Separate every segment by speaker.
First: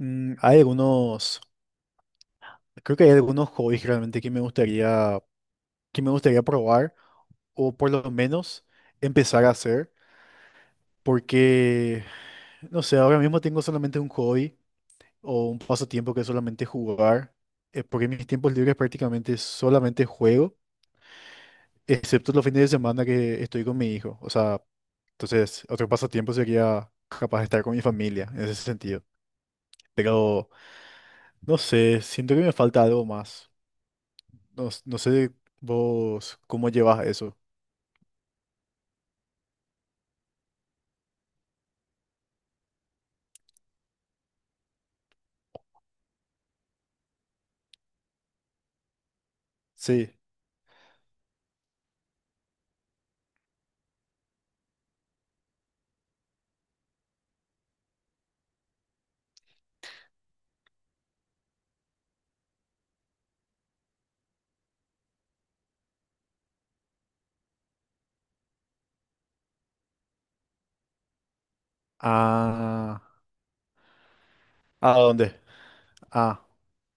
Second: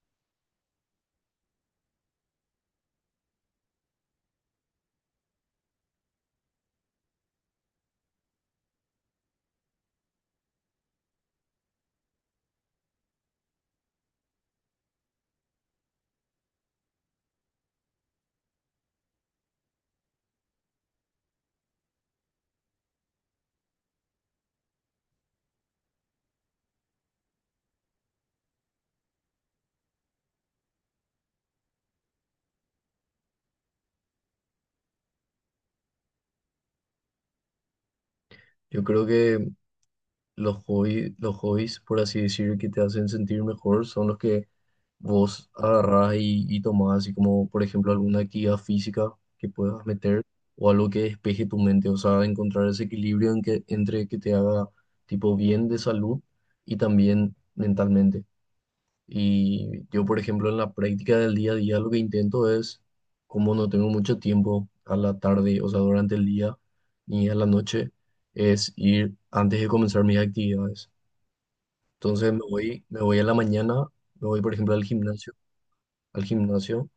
Speaker 1: Hay algunos, creo que hay algunos hobbies realmente que me gustaría probar o por lo menos empezar a hacer, porque, no sé, ahora mismo tengo solamente un hobby o un pasatiempo que es solamente jugar, porque en mis tiempos libres prácticamente solamente juego, excepto los fines de semana que estoy con mi hijo. O sea, entonces otro pasatiempo sería capaz de estar con mi familia en ese sentido. Pero, no sé, siento que me falta algo más. No, no sé vos cómo llevas eso.
Speaker 2: Yo creo que los hobbies, por así decir, que te hacen sentir mejor son los que vos agarrás y tomás, así como, por ejemplo, alguna actividad física que puedas
Speaker 1: Sí.
Speaker 2: meter o algo que despeje tu mente, o sea, encontrar ese equilibrio entre que te haga tipo bien de salud y también mentalmente. Y yo, por ejemplo, en la práctica del día a día, lo que intento es, como no tengo mucho tiempo a la tarde, o sea, durante el día ni a la noche, es ir antes de comenzar mis actividades. Entonces me voy, me
Speaker 1: Ah,
Speaker 2: voy a la mañana, me voy, por ejemplo, al
Speaker 1: ¿a
Speaker 2: gimnasio,
Speaker 1: dónde?
Speaker 2: al
Speaker 1: Ah,
Speaker 2: gimnasio,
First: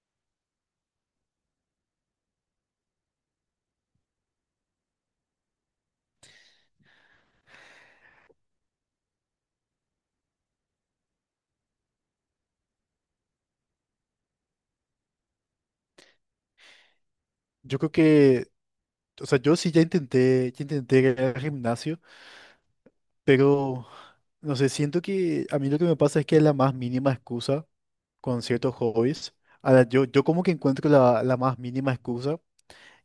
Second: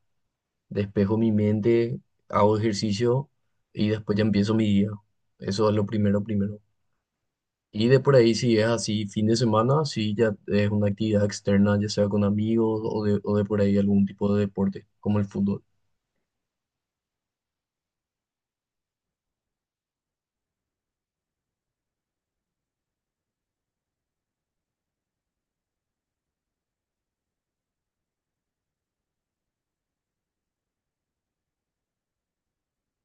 Speaker 2: despejo mi mente, hago ejercicio y después ya empiezo mi día. Eso es lo primero, primero. Y de por ahí, si es así, fin de semana, si ya es una actividad externa, ya sea con amigos o de por ahí algún tipo de deporte, como el fútbol.
Speaker 1: yo creo que, o sea, yo sí ya intenté ir al gimnasio, pero no sé, siento que a mí lo que me pasa es que la más mínima excusa con ciertos hobbies. A la Yo como que encuentro la más mínima excusa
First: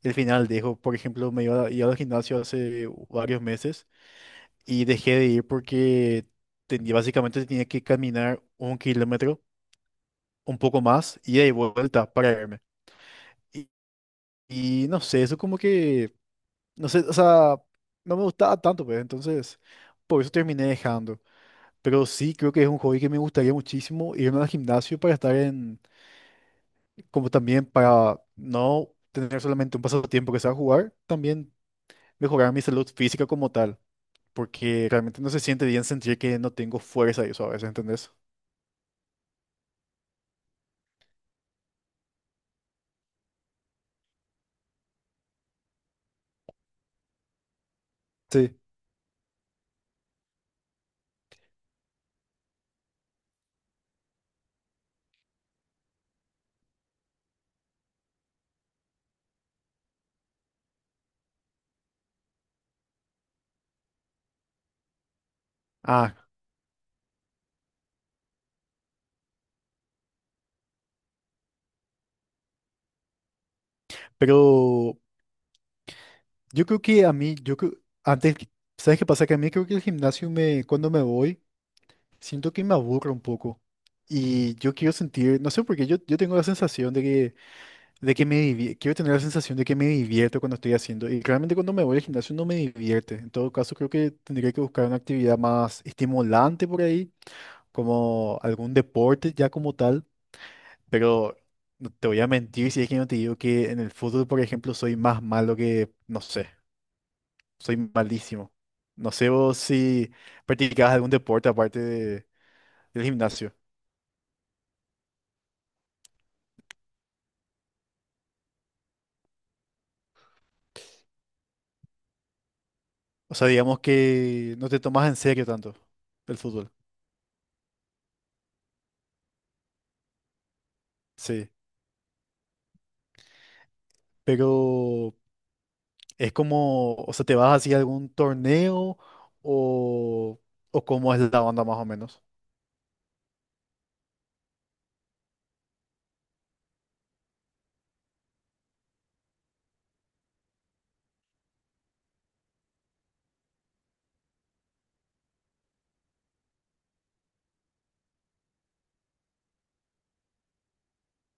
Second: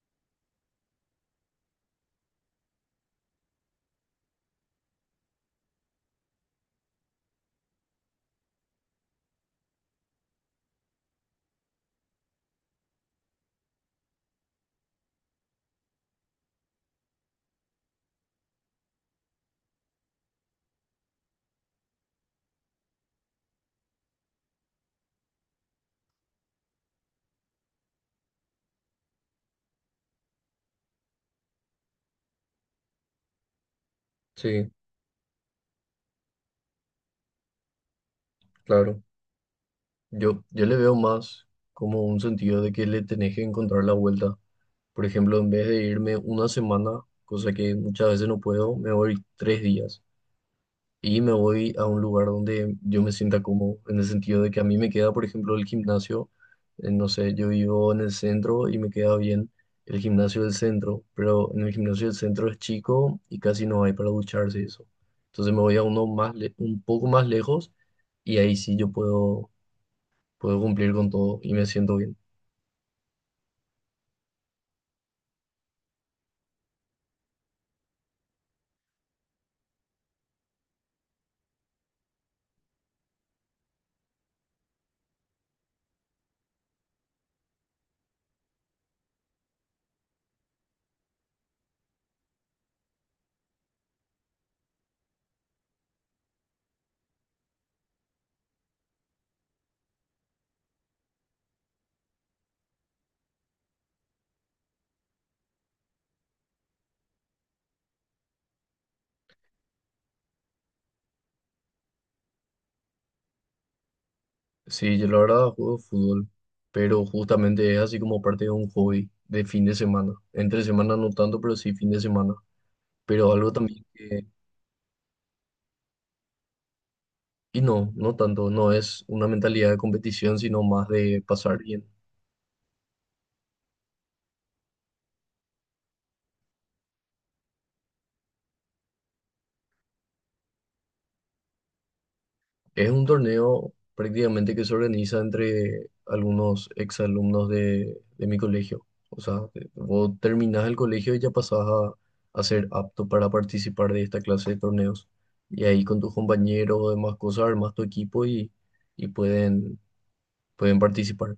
Speaker 1: y al final dejo. Por ejemplo, iba al gimnasio hace varios meses y dejé de ir porque básicamente tenía que caminar 1 kilómetro. Un poco más, ida y vuelta para irme. Y, y no sé, eso como que, no sé, o sea, no me gustaba tanto, pues, entonces, por eso terminé dejando. Pero sí, creo que es un hobby que me gustaría muchísimo irme al gimnasio para estar en, como también para no tener solamente un pasatiempo que sea jugar, también mejorar mi salud física como tal,
Speaker 2: Sí,
Speaker 1: porque realmente no se siente bien sentir que no tengo fuerza y eso a veces, ¿entendés?
Speaker 2: claro. Yo le veo más como un sentido de que le tenés que encontrar la vuelta. Por ejemplo, en vez de irme una semana, cosa que muchas veces no
Speaker 1: Sí.
Speaker 2: puedo, me voy 3 días. Y me voy a un lugar donde yo me sienta cómodo, en el sentido de que a mí me queda, por ejemplo, el gimnasio, no sé, yo vivo en el centro y me queda bien el gimnasio del centro, pero en el gimnasio del centro es chico y casi no hay para ducharse y eso. Entonces me voy a uno
Speaker 1: Ah,
Speaker 2: un poco más lejos y ahí sí yo puedo cumplir con todo y me siento bien.
Speaker 1: pero yo creo que a mí, yo creo, antes, que- ¿sabes qué pasa? Que a mí creo que cuando me voy, siento que me aburro un poco. Y yo quiero sentir, no sé por qué, yo tengo la sensación de que me divierto, quiero tener la sensación de que me divierto cuando estoy haciendo. Y realmente cuando me voy al gimnasio no me divierte. En todo caso, creo que tendría que buscar una actividad más estimulante por ahí, como algún deporte ya como tal. Pero no te voy a mentir si es que no te digo que en el fútbol, por ejemplo, soy más malo que, no sé. Soy malísimo. No sé vos si practicabas algún deporte aparte de- del gimnasio.
Speaker 2: Sí, yo la verdad juego fútbol, pero justamente es así como parte de un hobby de fin de semana. Entre semana no tanto, pero sí fin de semana. Pero
Speaker 1: O sea,
Speaker 2: algo
Speaker 1: digamos
Speaker 2: también.
Speaker 1: que no te tomas en serio tanto el fútbol.
Speaker 2: Y no, no tanto, no es una mentalidad de competición, sino más de
Speaker 1: Sí.
Speaker 2: pasar bien.
Speaker 1: Pero es como, o sea, ¿te vas así a algún torneo o, o cómo es la onda más o menos?
Speaker 2: Es un torneo prácticamente que se organiza entre algunos exalumnos de mi colegio. O sea, vos terminás el colegio y ya pasás a ser apto para participar de esta clase de torneos. Y ahí con tus compañeros o demás cosas armas tu equipo y pueden participar.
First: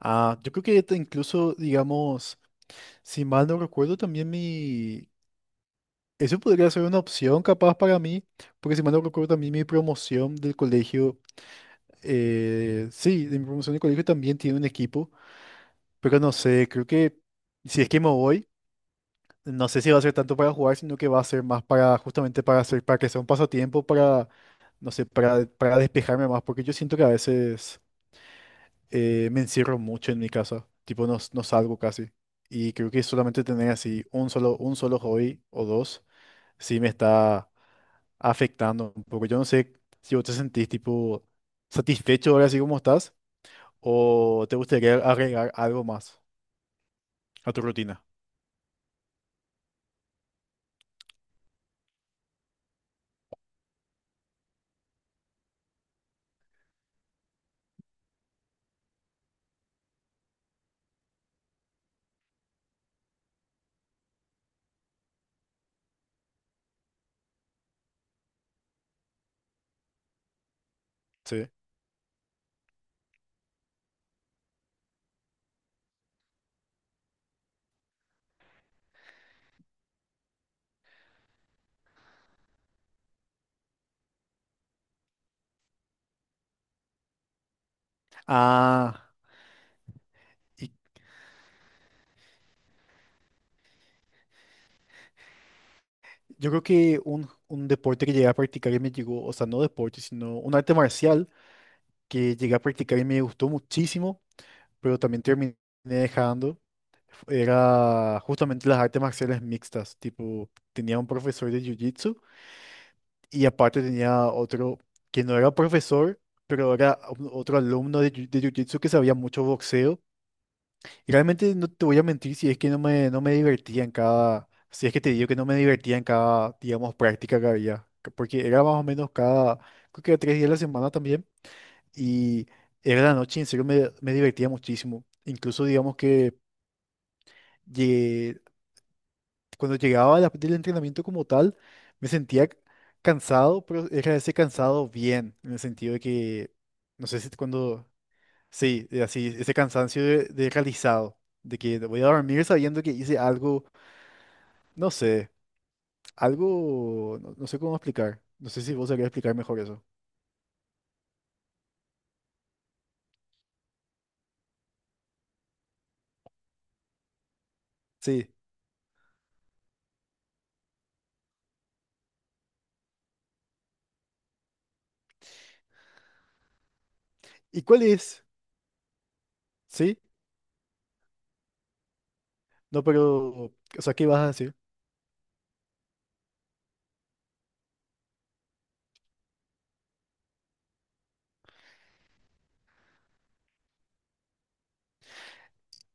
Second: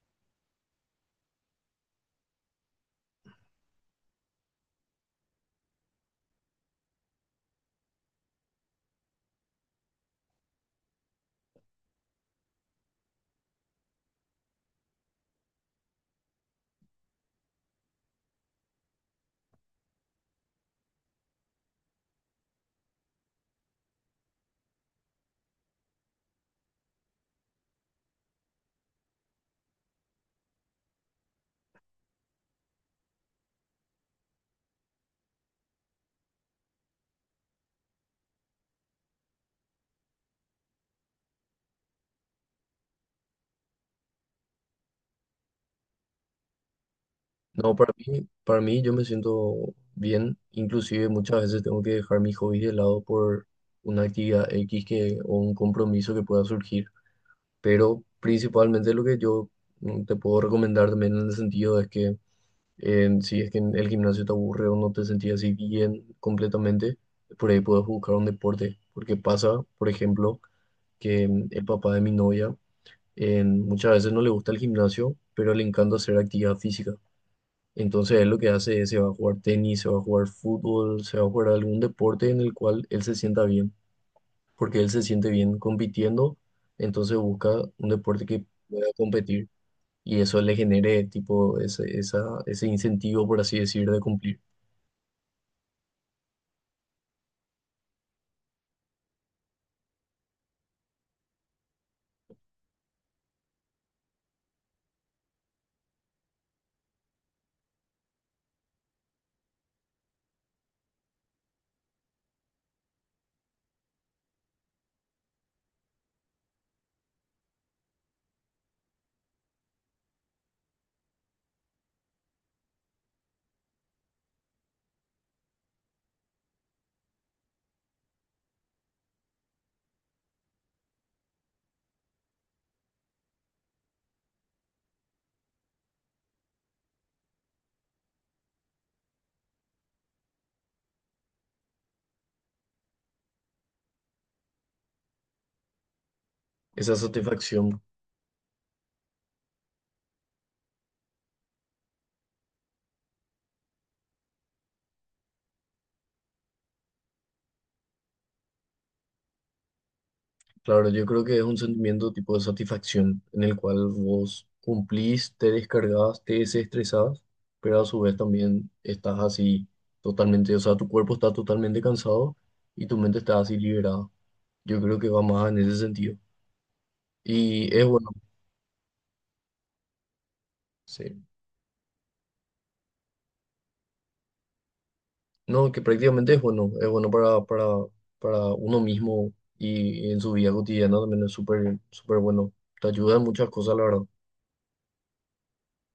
Speaker 1: Ah, yo creo que incluso, digamos, si mal no recuerdo, también mi... Eso podría ser una opción capaz para mí, porque si mal no recuerdo, también mi promoción del colegio. Sí, de mi promoción de colegio también tiene un equipo, pero no sé, creo que si es que me voy, no sé si va a ser tanto para jugar, sino que va a ser más para justamente para hacer, para que sea un pasatiempo, para, no sé, para despejarme más, porque yo siento que a veces me encierro mucho en mi casa, tipo no, no salgo casi, y creo que solamente tener así un solo hobby o dos, sí me está afectando un poco. Yo no sé si vos te sentís tipo satisfecho ahora así como estás. ¿O te gustaría agregar algo más a tu
Speaker 2: No, para
Speaker 1: rutina?
Speaker 2: mí, para mí yo me siento bien, inclusive muchas veces tengo que dejar mis hobbies de lado por una actividad X o un compromiso que pueda surgir, pero principalmente lo que yo te puedo recomendar también en el sentido es que si es que en el gimnasio te aburre o no te sentís así bien completamente, por ahí puedes buscar un deporte, porque pasa, por ejemplo, que
Speaker 1: Sí.
Speaker 2: el papá de mi novia muchas veces no le gusta el gimnasio, pero le encanta hacer actividad física. Entonces él lo que hace es se va a jugar tenis, se va a jugar fútbol, se va a jugar algún deporte en el cual él se sienta bien, porque él se siente bien compitiendo, entonces busca un deporte que pueda
Speaker 1: Ah,
Speaker 2: competir y eso le
Speaker 1: y
Speaker 2: genere tipo ese incentivo, por así decir, de cumplir,
Speaker 1: yo creo que un deporte que llegué a practicar y me llegó, o sea, no deporte, sino un arte marcial que llegué a practicar y me gustó muchísimo, pero también terminé dejando, era justamente las artes marciales mixtas, tipo, tenía un profesor de jiu-jitsu y aparte tenía otro que no era profesor, pero era otro alumno de jiu-jitsu que sabía mucho boxeo. Realmente no te voy a mentir si es que no me divertía en cada, si es que te digo que no me divertía en cada, digamos, práctica que había, porque era más o menos cada, creo que era 3 días a la semana también, y era la noche, y en serio me divertía muchísimo. Incluso digamos que llegué- cuando llegaba del entrenamiento como tal, me sentía cansado, pero era ese cansado bien, en el sentido de que,
Speaker 2: esa
Speaker 1: no sé si
Speaker 2: satisfacción.
Speaker 1: cuando, sí, así, ese cansancio de realizado de que voy a dormir sabiendo que hice algo. No sé, algo, no, no sé cómo explicar. No sé si vos sabrías explicar mejor eso.
Speaker 2: Claro, yo creo que es un sentimiento tipo de satisfacción en el cual vos cumplís, te descargas, te desestresás, pero a su vez
Speaker 1: Sí.
Speaker 2: también estás así totalmente, o sea, tu cuerpo está totalmente cansado y tu mente está así liberada. Yo creo que va más en ese sentido.
Speaker 1: ¿Y
Speaker 2: Y
Speaker 1: cuál
Speaker 2: es bueno,
Speaker 1: es? Sí,
Speaker 2: sí.
Speaker 1: no, pero, o sea, ¿qué vas a decir?
Speaker 2: No, que prácticamente es bueno, para uno mismo y en su vida cotidiana también es súper, súper bueno. Te ayuda en muchas cosas, la verdad.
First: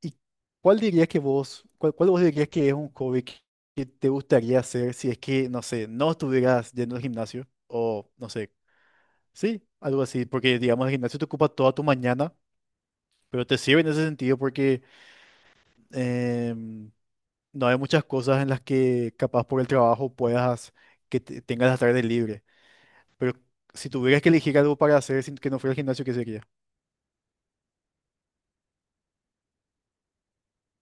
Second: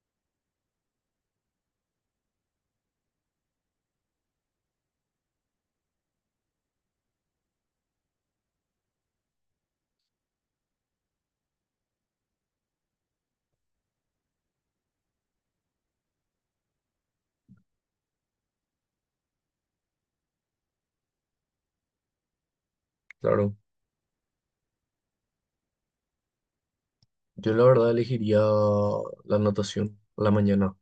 Speaker 1: ¿Y cuál dirías que vos, cuál vos dirías que es un hobby que te gustaría hacer si es que, no sé, no estuvieras yendo al gimnasio? O, no sé, sí, algo así, porque digamos el gimnasio te ocupa toda tu mañana, pero te sirve en ese sentido porque em, no hay muchas cosas en las que capaz por el trabajo puedas, que tengas la tarde libre. Pero
Speaker 2: Claro.
Speaker 1: si tuvieras que elegir algo para hacer sin que no fuera el gimnasio, ¿qué sería?
Speaker 2: Yo la verdad elegiría la natación a la mañana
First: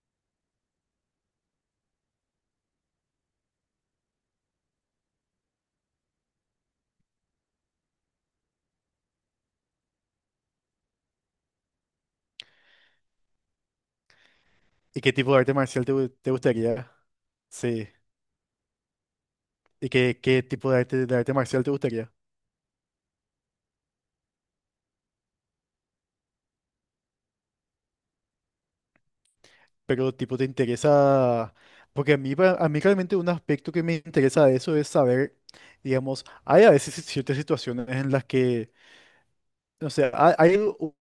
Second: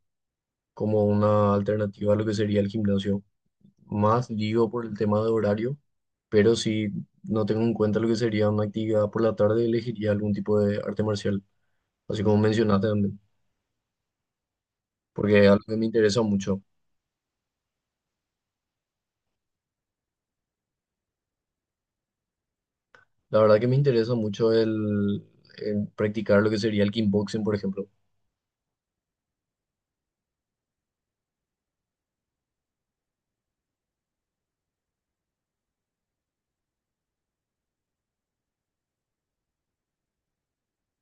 Speaker 2: como una alternativa a lo que sería el gimnasio. Más digo por el tema de horario, pero si no tengo en cuenta lo que sería una actividad por la tarde, elegiría algún tipo de arte marcial, así como mencionaste también,
Speaker 1: ¿Y qué tipo
Speaker 2: porque
Speaker 1: de
Speaker 2: es
Speaker 1: arte
Speaker 2: algo que
Speaker 1: marcial
Speaker 2: me interesa
Speaker 1: te
Speaker 2: mucho.
Speaker 1: gustaría? Sí. ¿Y qué, qué tipo de arte marcial te gustaría?
Speaker 2: La verdad que me interesa mucho el practicar lo que sería el kickboxing, por ejemplo.
Speaker 1: Pero tipo, ¿te interesa? Porque a mí, a mí realmente un aspecto que me interesa de eso es saber, digamos, hay a veces ciertas situaciones en las que, no sé, hay,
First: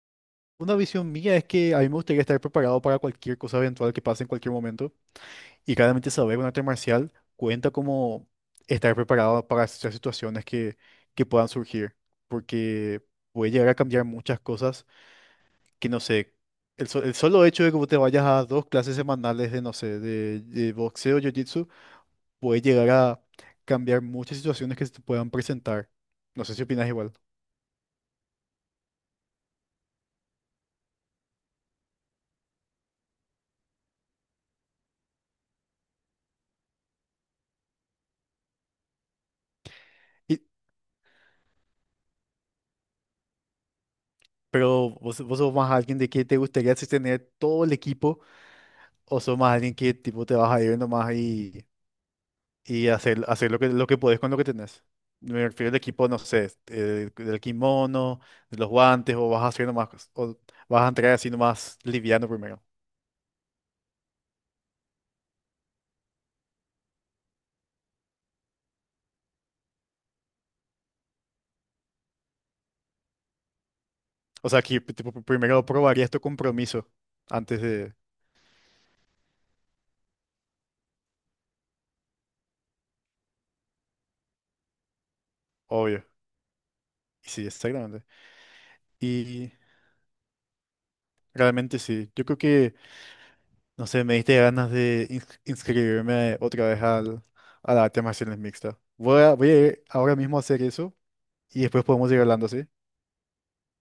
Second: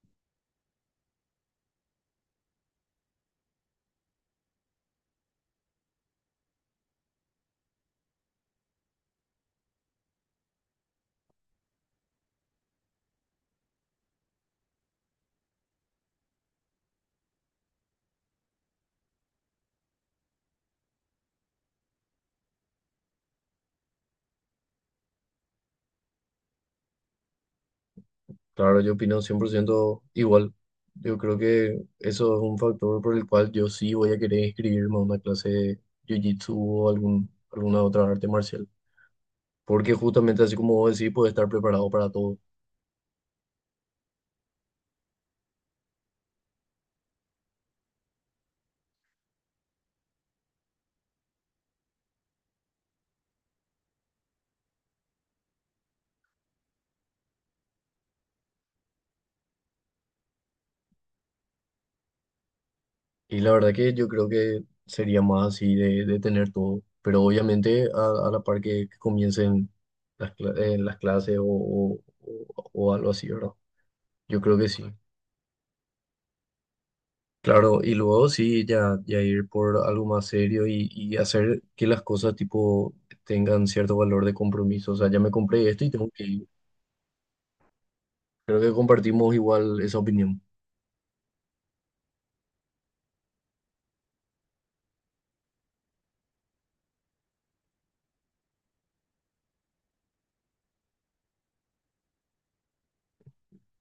Speaker 1: una visión mía es que a mí me gustaría estar preparado para cualquier cosa eventual que pase en cualquier momento. Y claramente saber un arte marcial cuenta como estar preparado para ciertas situaciones que puedan surgir, porque puede llegar a cambiar muchas cosas que no sé. El solo hecho de que vos te vayas a 2 clases semanales de, no sé, de boxeo, jiu-jitsu, puede llegar a cambiar muchas situaciones que se te puedan presentar. No sé si opinas igual.
Speaker 2: Claro, yo opino 100% igual. Yo creo que eso es un factor por el cual yo sí voy a querer inscribirme a una clase de jiu-jitsu o alguna otra arte marcial. Porque
Speaker 1: Y-
Speaker 2: justamente así como vos decís, puedes estar preparado para todo.
Speaker 1: pero vos, vos sos más alguien de que te gustaría así tener todo el equipo o sos más alguien que tipo te vas a ir nomás y hacer, hacer lo que podés con lo que tenés. Me refiero al equipo, no sé, del kimono, de los guantes, o vas a hacer nomás, o vas a entrar así nomás liviano primero.
Speaker 2: Y la verdad que yo creo que sería más así de tener todo. Pero obviamente a la par que comiencen las clases o algo así, ¿verdad? Yo
Speaker 1: O
Speaker 2: creo
Speaker 1: sea,
Speaker 2: que
Speaker 1: que
Speaker 2: sí.
Speaker 1: tipo, primero probarías tu compromiso antes
Speaker 2: Claro, y
Speaker 1: de,
Speaker 2: luego sí, ya ir por algo más serio y hacer que las cosas tipo tengan cierto valor de compromiso. O sea, ya me compré esto y
Speaker 1: obvio.
Speaker 2: tengo que ir.
Speaker 1: Sí, exactamente.
Speaker 2: Creo que compartimos
Speaker 1: Y
Speaker 2: igual esa opinión.
Speaker 1: realmente sí. Yo creo que, no sé, me diste ganas de inscribirme otra vez al, a la arte marciales mixta. Voy a ir ahora mismo a hacer eso y después podemos ir hablando, ¿sí?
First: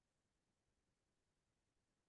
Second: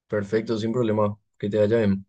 Speaker 2: Perfecto, sin problema. Que te vaya bien.